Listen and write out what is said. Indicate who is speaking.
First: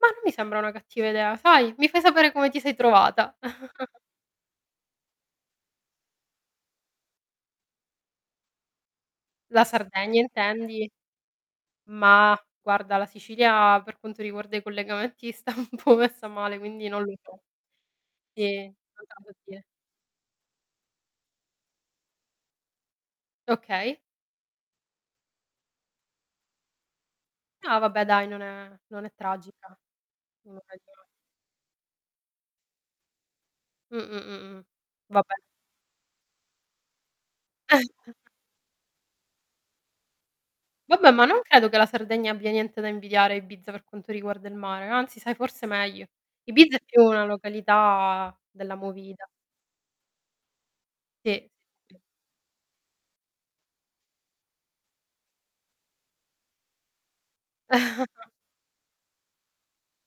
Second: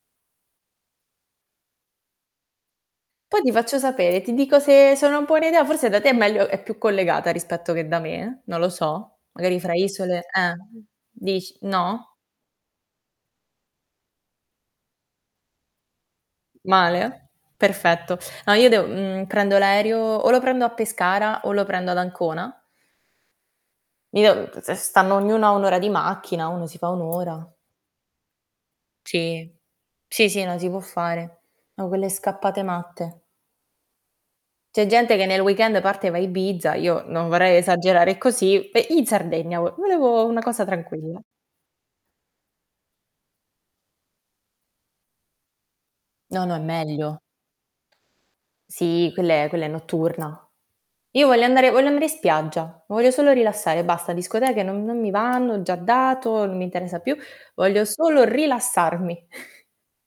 Speaker 1: Mah, non mi sembra una cattiva idea, sai? Mi fai sapere come ti sei trovata.
Speaker 2: Poi ti faccio sapere, ti dico se sono un po' un'idea, forse da te è meglio è più collegata rispetto che da me eh, non lo so. Magari
Speaker 1: La
Speaker 2: fra isole
Speaker 1: Sardegna
Speaker 2: eh,
Speaker 1: intendi?
Speaker 2: dici, no?
Speaker 1: Mah, guarda la Sicilia per quanto riguarda i collegamenti sta un po' messa male, quindi non lo
Speaker 2: Male?
Speaker 1: so.
Speaker 2: Perfetto. No,
Speaker 1: Sì,
Speaker 2: io
Speaker 1: non
Speaker 2: devo,
Speaker 1: te
Speaker 2: mhmm,
Speaker 1: lo so
Speaker 2: prendo
Speaker 1: dire.
Speaker 2: l'aereo, o lo prendo a Pescara o lo prendo ad Ancona.
Speaker 1: Okay.
Speaker 2: Io se se stanno ognuno a 1 ora di macchina, uno si fa 1 ora.
Speaker 1: No va beh dai, non è non è
Speaker 2: Sì,
Speaker 1: tragica.
Speaker 2: sì, sì, no si può
Speaker 1: [unintelligible]
Speaker 2: fare. No, quelle scappate matte.
Speaker 1: Mh, mh, mh, mh.
Speaker 2: C'è gente che
Speaker 1: Vabbè.
Speaker 2: nel weekend parte e va a Ibiza, io non vorrei esagerare così, pe in Sardegna vo volevo una cosa
Speaker 1: Vabbè,
Speaker 2: tranquilla.
Speaker 1: ma non credo che la Sardegna abbia niente da invidiare a Ibiza per quanto riguarda il mare, anzi sai forse meglio.
Speaker 2: No, no, è
Speaker 1: Ibiza è più
Speaker 2: meglio.
Speaker 1: una località della
Speaker 2: Sì,
Speaker 1: movida.
Speaker 2: quella è quella è notturna. Io voglio
Speaker 1: Sì.
Speaker 2: andare voglio andare in spiaggia, mi voglio solo rilassare, basta, discoteche non non mi vanno, ho già dato, non mi interessa più, voglio solo rilassarmi.